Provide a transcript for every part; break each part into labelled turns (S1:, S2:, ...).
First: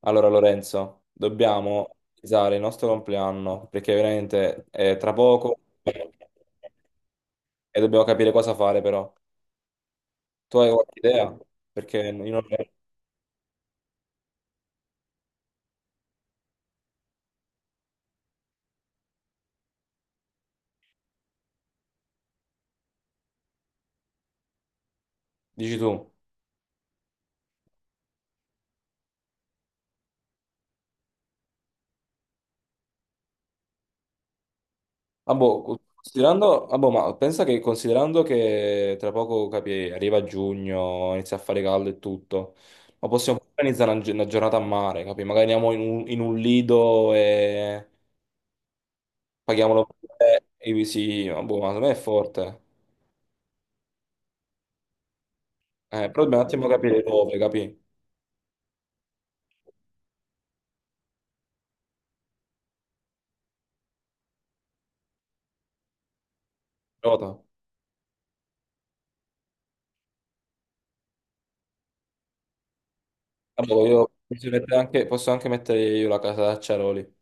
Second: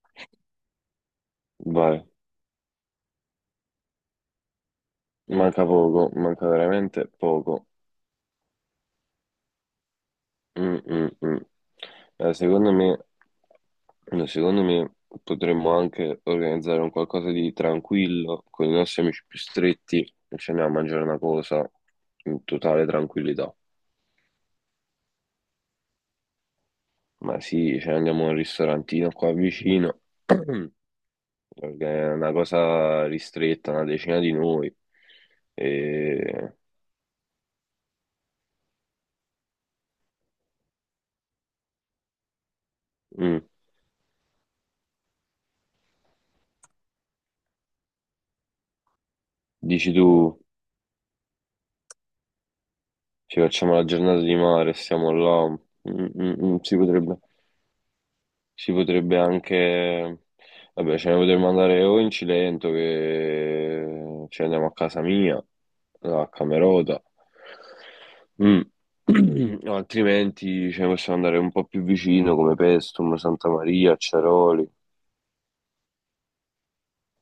S1: Allora Lorenzo, dobbiamo
S2: Vai,
S1: organizzare il nostro compleanno perché veramente è tra poco
S2: manca poco, manca
S1: e
S2: veramente poco.
S1: dobbiamo capire cosa fare però. Tu hai
S2: Mm,
S1: qualche
S2: mm,
S1: idea?
S2: mm.
S1: Perché io non...
S2: Secondo me, no, secondo me potremmo anche organizzare un qualcosa di tranquillo con i nostri amici più stretti e ci andiamo a mangiare una cosa in totale tranquillità.
S1: Dici tu.
S2: Ma sì, ci andiamo a un ristorantino qua vicino, mm, una cosa ristretta, una decina di noi.
S1: Ah, boh,
S2: E,
S1: ma pensa che considerando che tra poco capi, arriva giugno, inizia a fare caldo e tutto, ma possiamo
S2: mm,
S1: organizzare una giornata a mare, capi? Magari andiamo in un lido e paghiamolo
S2: Dici tu.
S1: pure, ma secondo me è forte.
S2: Ci facciamo la giornata di mare, stiamo là.
S1: Però dobbiamo un attimo
S2: Si
S1: capire
S2: potrebbe,
S1: dove, capi?
S2: si potrebbe anche... Vabbè, ce ne potremmo andare o in Cilento che ci andiamo a casa mia, a Camerota.
S1: Nota.
S2: Mm. O altrimenti ce ne possiamo andare un po' più vicino come Pestum, Santa
S1: Vabbè,
S2: Maria,
S1: io posso
S2: Ceroli.
S1: mettere anche, posso anche mettere io la casa d'acciaroli.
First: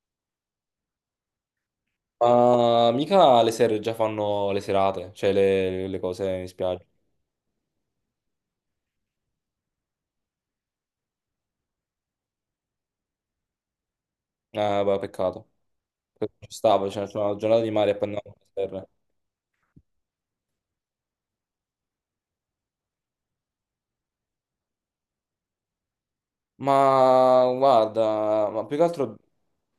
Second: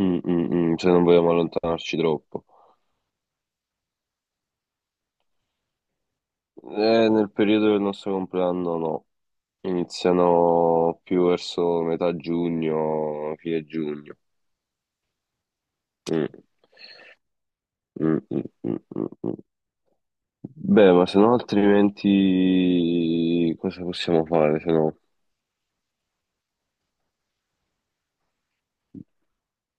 S2: Se non vogliamo allontanarci troppo.
S1: Ma mica le sere già fanno le serate, cioè le cose in spiaggia.
S2: Nel periodo del nostro compleanno no. Iniziano più verso metà giugno, fine giugno.
S1: Vabbè, peccato. Ci
S2: Mm,
S1: stava, cioè, c'è una giornata di mare e poi
S2: mm,
S1: andiamo
S2: mm,
S1: alle
S2: mm,
S1: serre.
S2: mm, mm. Beh, ma se no altrimenti cosa possiamo fare? Se no...
S1: Ma guarda, ma più che altro,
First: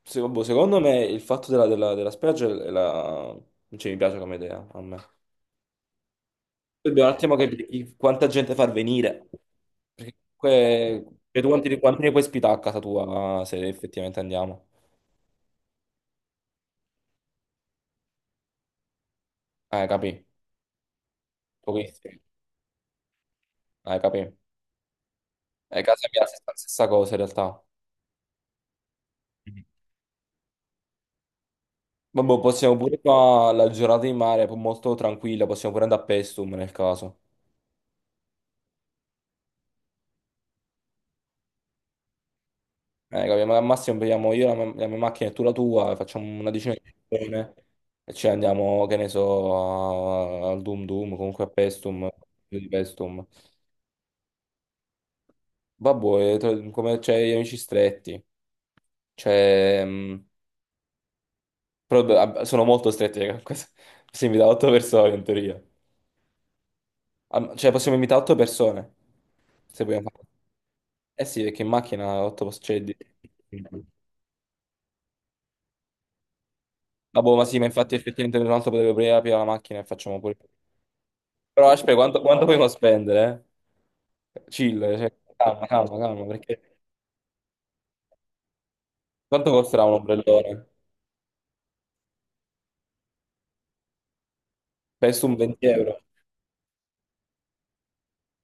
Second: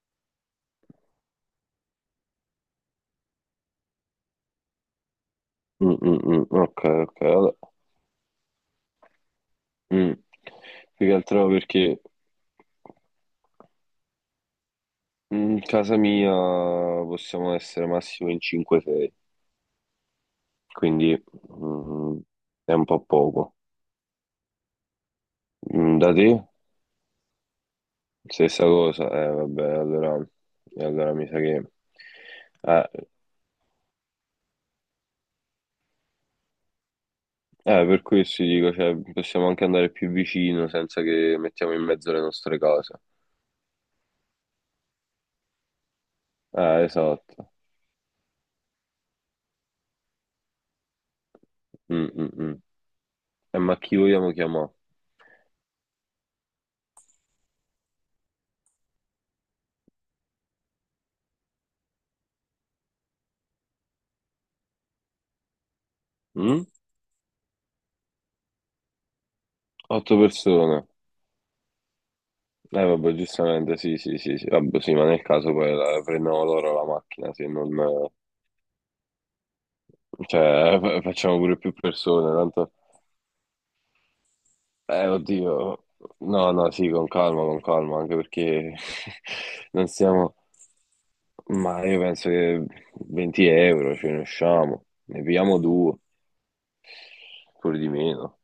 S1: secondo me il fatto della spiaggia è la... non ci mi piace come idea a me.
S2: Mm, mm, mm. Ok,
S1: Dobbiamo un
S2: ok,
S1: attimo
S2: vabbè.
S1: capire quanta gente far venire.
S2: Mm.
S1: Perché comunque
S2: Più che
S1: vedo
S2: altro
S1: quanti,
S2: perché
S1: quanti ne puoi ospitare a casa tua se effettivamente andiamo.
S2: in casa mia possiamo essere massimo in 5-6,
S1: Capì?
S2: quindi mm,
S1: Pochissimi.
S2: è un po' poco.
S1: Capì?
S2: Mm.
S1: Casa
S2: Da
S1: mia è la
S2: te?
S1: stessa stessa cosa in realtà.
S2: Stessa cosa, vabbè,
S1: Mhm.
S2: allora, e allora mi sa che...
S1: Vabbè, possiamo pure
S2: Eh,
S1: qua la giornata di mare, poi molto tranquilla, possiamo pure andare a Pestum nel caso.
S2: eh, per questo dico, cioè, possiamo anche andare più vicino senza che mettiamo in mezzo le nostre cose.
S1: Capì? Ma al massimo prendiamo io la mia macchina e tu la tua, e facciamo una decina di
S2: Esatto.
S1: persone e ci andiamo, che ne so, a- al Dum Dum, comunque a
S2: Mm,
S1: Pestum,
S2: mm, mm.
S1: di Pestum.
S2: Ma chi vogliamo chiamare?
S1: Vabbè, come c'è gli amici stretti. Cioè, mh, Sono molto stretti, raga. Si invita 8 persone in teoria.
S2: Mm?
S1: Cioè, possiamo invitare 8 persone. Se vogliamo
S2: Otto
S1: fare.
S2: persone.
S1: Eh sì, perché in macchina 8 c'è di...
S2: Vabbè, giustamente, sì, sì, sì, sì. Vabbè, sì, ma nel caso poi prendiamo loro la
S1: Ah,
S2: macchina,
S1: boh, ma
S2: se
S1: sì, ma
S2: non...
S1: infatti effettivamente un altro potrebbe aprire la macchina e facciamo pure.
S2: Cioè, facciamo pure
S1: Però
S2: più
S1: aspetta, quanto,
S2: persone,
S1: quanto vogliamo
S2: tanto...
S1: spendere? Eh? Chill, cioè, calma,
S2: Oddio.
S1: calma, calma,
S2: No, no,
S1: perché
S2: sì, con calma, anche perché
S1: quanto costerà
S2: non
S1: un
S2: stiamo...
S1: ombrellone?
S2: Ma io penso che 20 euro ce ne usciamo, ne
S1: Penso un
S2: pigliamo
S1: 20 euro.
S2: due, pure di meno,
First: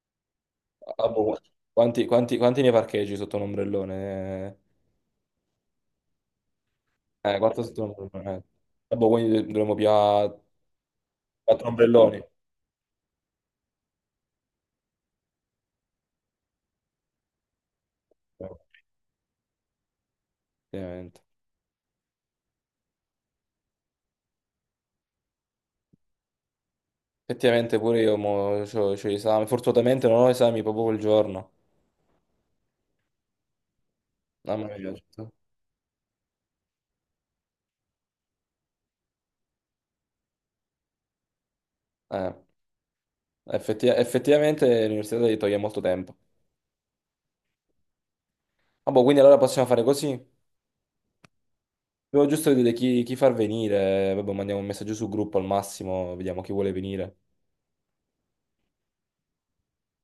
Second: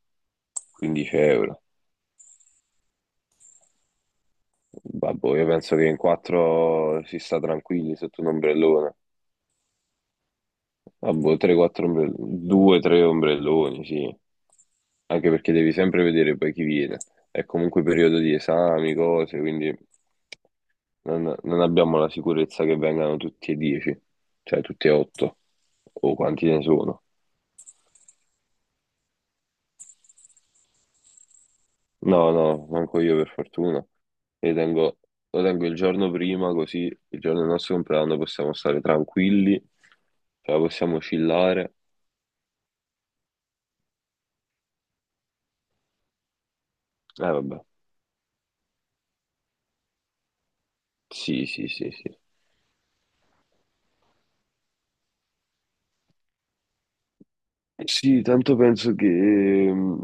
S1: Ah,
S2: 15
S1: boh.
S2: euro.
S1: Quanti ne parcheggi sotto un ombrellone?
S2: Vabbè, io penso che in quattro si sta
S1: Quattro sotto un
S2: tranquilli sotto un
S1: ombrellone. Ah,
S2: ombrellone.
S1: boh, quindi dovremmo pigliare
S2: Vabbè,
S1: quattro
S2: 3-4
S1: ombrelloni.
S2: ombrelloni, 2-3 ombrelloni, sì. Anche perché devi sempre vedere poi chi viene. È comunque periodo di
S1: Eh,
S2: esami, cose, quindi
S1: Effettivamente.
S2: non abbiamo la sicurezza che vengano tutti e 10, cioè tutti e 8, o quanti ne sono.
S1: Effettivamente pure io mo, c'ho gli esami. Fortunatamente non ho esami proprio quel giorno.
S2: No, no, manco io per fortuna. Li
S1: Mamma mia.
S2: tengo- lo tengo il giorno prima, così il giorno del nostro compleanno possiamo stare tranquilli, cioè possiamo chillare.
S1: Eh, effettivamente l'università ti toglie molto tempo.
S2: Eh vabbè,
S1: Ah, boh, quindi allora possiamo fare così.
S2: sì, sì, sì, sì.
S1: Devo giusto vedere chi far venire. Vabbè, mandiamo un messaggio sul gruppo al massimo, vediamo chi vuole venire.
S2: Sì, tanto penso che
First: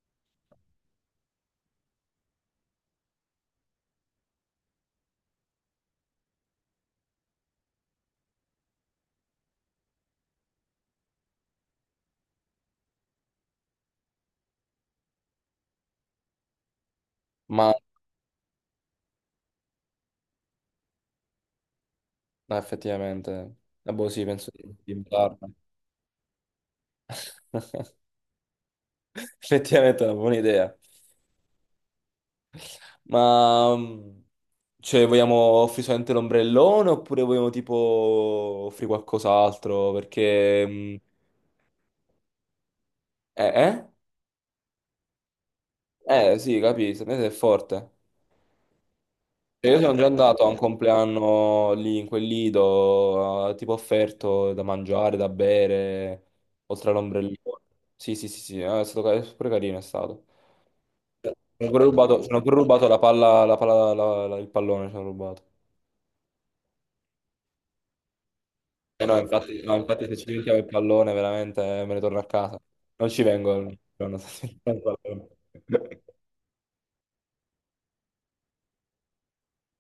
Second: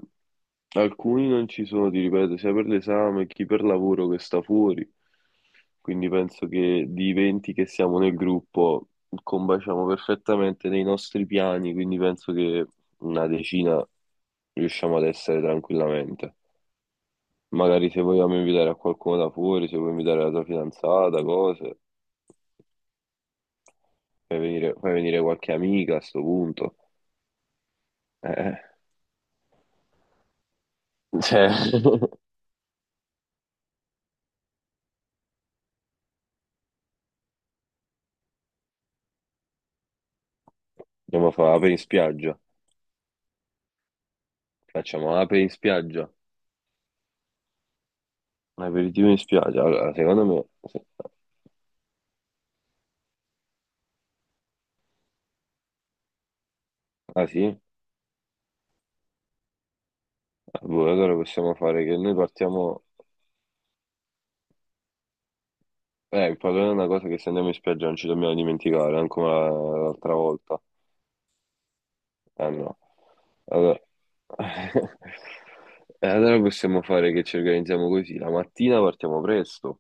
S2: alcuni non ci sono, ti ripeto, sia per l'esame che per lavoro che sta fuori. Quindi penso che di 20 che siamo nel gruppo combaciamo perfettamente nei nostri piani, quindi penso che una decina riusciamo ad essere tranquillamente.
S1: Ma
S2: Magari se vogliamo invitare a qualcuno da fuori, se vuoi invitare la tua fidanzata, cose,
S1: no, effettivamente... Ah, boh, sì, penso di di
S2: fai venire
S1: imparare.
S2: qualche amica a sto punto. Eh,
S1: Effettivamente è una buona idea.
S2: cioè,
S1: Ma mm, cioè, vogliamo offrire solamente l'ombrellone oppure vogliamo tipo offrire qualcos'altro?
S2: andiamo a fare ape in spiaggia.
S1: Eh, eh?
S2: Facciamo ape in spiaggia.
S1: Sì, capisco, è forte.
S2: Un aperitivo in spiaggia.
S1: Cioè, io
S2: Allora,
S1: sono già
S2: secondo
S1: andato
S2: me...
S1: a un compleanno lì in quel lido, tipo offerto da mangiare, da bere, oltre
S2: Ah
S1: all'ombrellone.
S2: sì?
S1: Sì, sì, sì, sì, è stato pure carino, è stato.
S2: Ah, boh, allora
S1: Ci
S2: possiamo
S1: hanno pure
S2: fare che noi
S1: rubato, ci hanno pure
S2: partiamo...
S1: rubato la palla, il pallone, ci hanno rubato.
S2: Il problema è una cosa che se andiamo in spiaggia non ci dobbiamo dimenticare,
S1: Eh
S2: anche
S1: no,
S2: come
S1: infatti, no, infatti
S2: l'altra
S1: se ci diventiamo
S2: volta.
S1: il pallone veramente me ne torno a
S2: Ah
S1: casa.
S2: no.
S1: Non ci vengo ogni
S2: Allora...
S1: giorno se ci diventiamo il pallone.
S2: E allora possiamo fare che ci organizziamo così. La mattina partiamo presto,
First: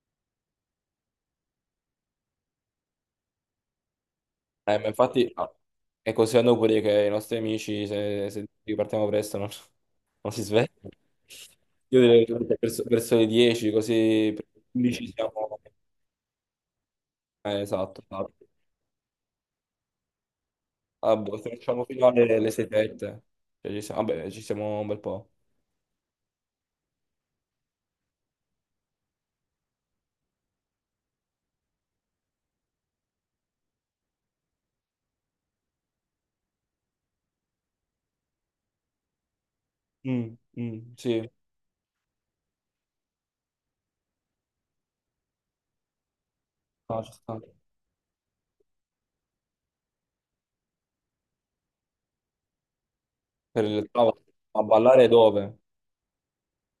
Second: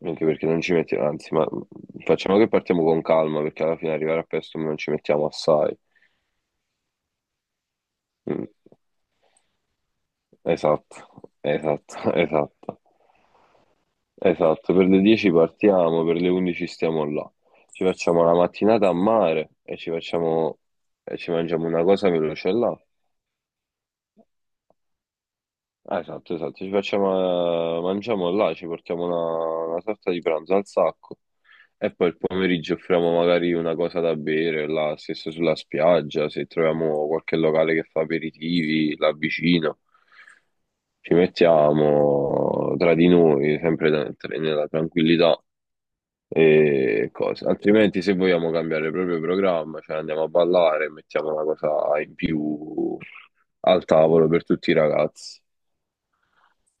S2: anche perché non ci mettiamo... Anzi, ma facciamo che partiamo con calma, perché alla fine arrivare a presto non
S1: Ma
S2: ci mettiamo
S1: infatti
S2: assai.
S1: è così a Napoli che i nostri amici, se
S2: Mm.
S1: ripartiamo presto, non si svegliano.
S2: Esatto,
S1: Io
S2: esatto,
S1: direi che
S2: esatto,
S1: verso le 10, così per le
S2: esatto. Per le
S1: 11
S2: 10
S1: siamo...
S2: partiamo, per le 11 stiamo là.
S1: Eh,
S2: Ci
S1: esatto,
S2: facciamo
S1: esatto.
S2: la mattinata a mare
S1: Ah,
S2: e ci
S1: boh, se
S2: mangiamo una
S1: facciamo fino
S2: cosa
S1: alle
S2: veloce là.
S1: 7, cioè, vabbè, ci siamo un bel po'.
S2: Ah, esatto, esatto, ci facciamo, mangiamo là, ci portiamo una sorta di pranzo al sacco e poi il pomeriggio offriamo magari una cosa da bere là, stesso sulla spiaggia, se troviamo qualche locale che fa aperitivi là vicino.
S1: Mm, mm,
S2: Ci
S1: sì,
S2: mettiamo tra di noi, sempre nella tranquillità
S1: no,
S2: e
S1: ci sta.
S2: cose. Altrimenti, se vogliamo cambiare proprio il programma, cioè andiamo a ballare, mettiamo una cosa in più
S1: Per
S2: al
S1: il tavolo.
S2: tavolo per
S1: A
S2: tutti i
S1: ballare
S2: ragazzi.
S1: dove?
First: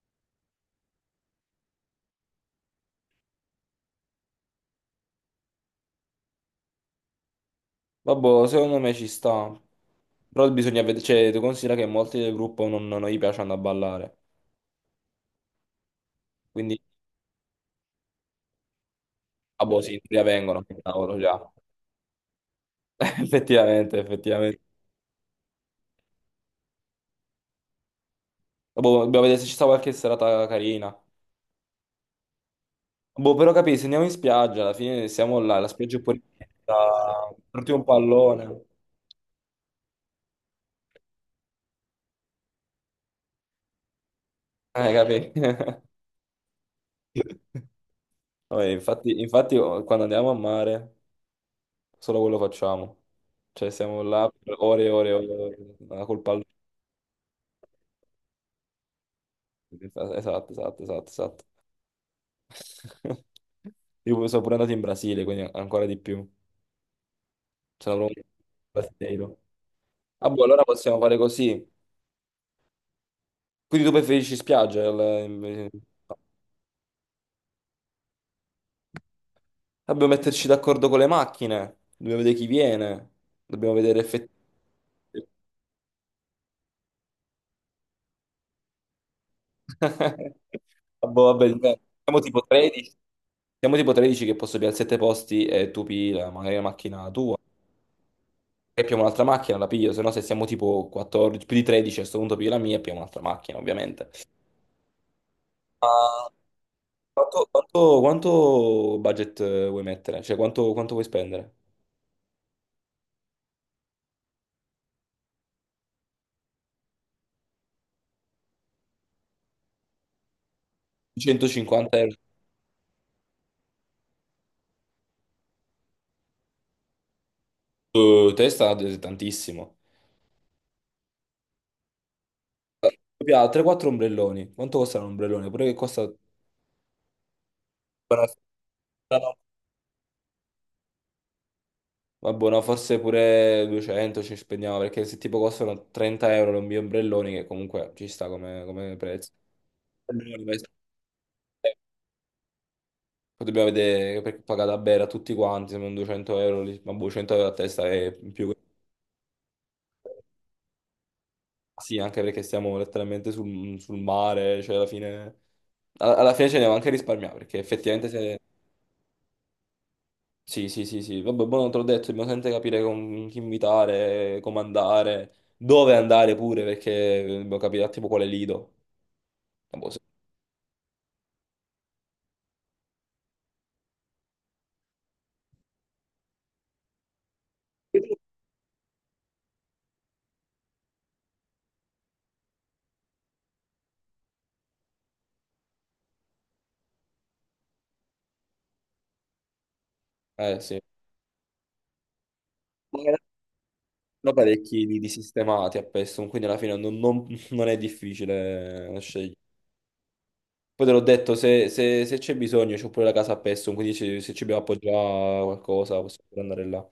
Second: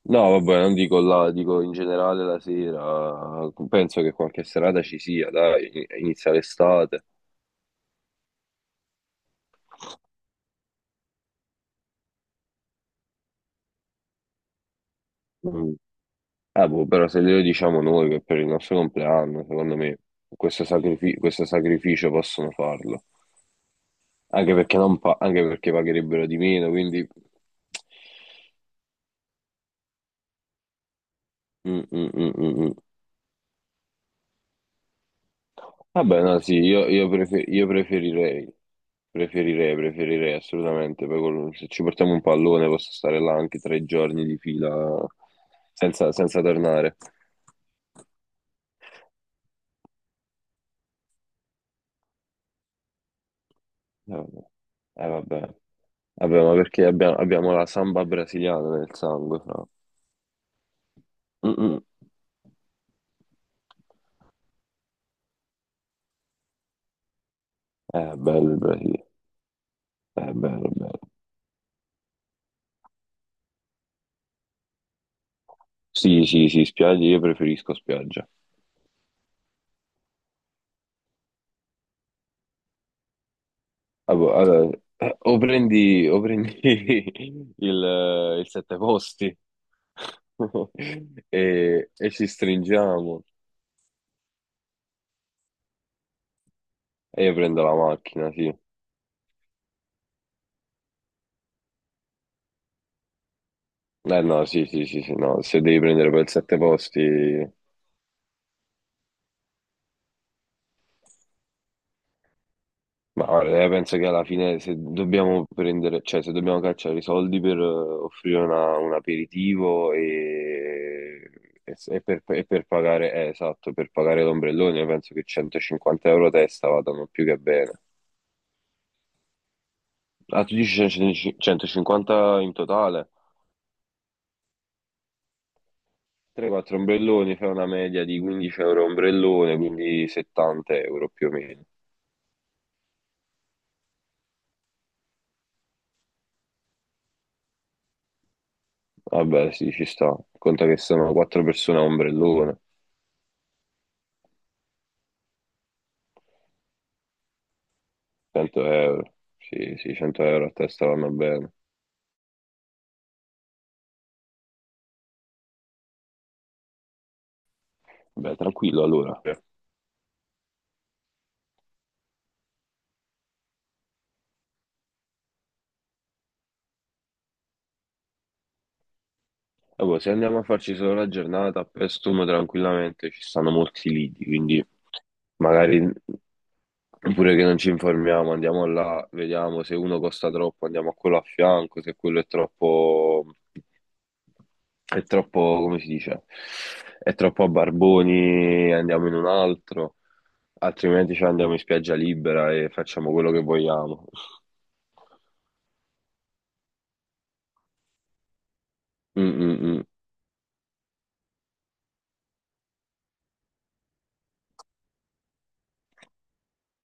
S2: No, vabbè, non dico là, dico in generale la sera. Penso che qualche serata ci sia, dai, inizia l'estate.
S1: Vabbè, secondo me ci sta. Però bisogna vedere, cioè, tu considera che molti del gruppo non gli piacciono a ballare.
S2: Mm.
S1: Quindi,
S2: Boh, però se glielo diciamo noi che per il nostro compleanno,
S1: ah
S2: secondo
S1: boh, sì,
S2: me,
S1: in teoria vengono, che cavolo, già.
S2: questo sacrificio possono farlo.
S1: Effettivamente,
S2: Anche
S1: effettivamente.
S2: perché, non pa- anche perché pagherebbero di meno, quindi...
S1: Boh, dobbiamo vedere se ci sta qualche serata carina.
S2: Mm, mm, mm, mm, mm.
S1: Boh, però capisci, se andiamo in spiaggia, alla fine siamo là, la spiaggia è pure
S2: Vabbè, no, sì, io
S1: porti un
S2: preferirei,
S1: pallone.
S2: preferirei, preferirei assolutamente. Poi se ci portiamo un pallone posso stare là anche tre giorni di fila
S1: Capì?
S2: senza tornare.
S1: Vabbè, infatti, infatti, oh, quando andiamo a mare, solo quello facciamo. Cioè, siamo là
S2: Vabbè.
S1: per ore e ore e
S2: Vabbè.
S1: ore, ore, col
S2: Vabbè,
S1: pallone.
S2: ma perché abbiamo la samba brasiliana nel sangue, fra.
S1: Esatto, esatto, esatto, esatto.
S2: Mm, mm.
S1: Io sono pure andato in Brasile, quindi ancora di più. Sono proprio
S2: Bello il
S1: un
S2: Brasile,
S1: brasileiro. Ah,
S2: è
S1: boh, allora
S2: bello, bello.
S1: possiamo fare così. Quindi tu preferisci spiaggia?
S2: Sì, sì, sì, spiagge, io preferisco spiaggia.
S1: Dobbiamo metterci d'accordo con le macchine. Dobbiamo vedere chi viene. Dobbiamo vedere
S2: Ah, boh,
S1: effettivamente.
S2: allora, o prendi il sette posti
S1: Ah, boh, vabbè, dipende.
S2: e
S1: Siamo
S2: ci
S1: tipo 13.
S2: stringiamo
S1: Siamo tipo 13 che posso pigliare 7 posti e tu pigli magari la macchina
S2: e io
S1: tua.
S2: prendo la macchina, sì.
S1: E pigliamo un'altra macchina, la piglio. Se no, se siamo tipo 14, più di 13, a questo punto piglio la mia e pigliamo un'altra macchina, ovviamente.
S2: Eh no, sì, sì, sì, sì, no, se devi prendere poi il sette posti,
S1: Quanto budget vuoi mettere? Cioè, quanto vuoi spendere?
S2: ma guarda, penso che alla fine se dobbiamo prendere, cioè se dobbiamo cacciare i soldi per offrire un aperitivo e,
S1: 150 euro
S2: e per pagare, esatto, per pagare l'ombrellone, io penso che 150 euro a testa vadano più che bene.
S1: su testa è tantissimo.
S2: Ah, tu dici 100 150 in totale?
S1: Poi ha 3-4 ombrelloni. Quanto costa un ombrellone? Pure che costa...
S2: 3-4 ombrelloni, fai una media di 15 euro ombrellone, quindi 70 euro più o meno.
S1: Vabbè, no, forse pure 200 ci spendiamo, perché se tipo costano 30 euro i miei ombrelloni, che comunque ci sta come, come prezzo.
S2: Vabbè, sì, ci sta. Conta che sono 4 persone a ombrellone,
S1: Poi dobbiamo vedere, perché paga da bere a tutti quanti, se non 200 euro, lì, ma boh, 100 euro a testa è in più.
S2: 100 euro. Sì, sì, 100 euro a testa vanno bene.
S1: Sì, anche perché stiamo letteralmente sul mare, cioè alla fine, alla fine ce ne va anche a risparmiare, perché effettivamente
S2: Vabbè,
S1: se...
S2: tranquillo allora.
S1: Sì, sì, sì, sì, vabbè, buono, te l'ho detto, dobbiamo sempre capire con chi invitare, come andare, dove andare pure, perché dobbiamo capire tipo quale lido. Ah,
S2: Ah,
S1: boh, sì.
S2: boh, se andiamo a farci solo la giornata a Paestum tranquillamente ci stanno molti lidi, quindi magari oppure che non ci informiamo, andiamo là, vediamo se uno costa troppo, andiamo a quello a fianco, se quello è troppo, come si dice, è troppo a barboni, andiamo in un altro,
S1: Eh sì,
S2: altrimenti ci andiamo in spiaggia libera e
S1: ma in
S2: facciamo
S1: realtà
S2: quello che vogliamo.
S1: sono parecchi lidi sistemati a Pestum, quindi alla fine non è difficile
S2: Mm,
S1: scegliere.
S2: mm, mm.
S1: Poi te l'ho detto, se c'è bisogno, c'ho pure la casa a Pestum, quindi se ci dobbiamo appoggiare a qualcosa possiamo pure andare là.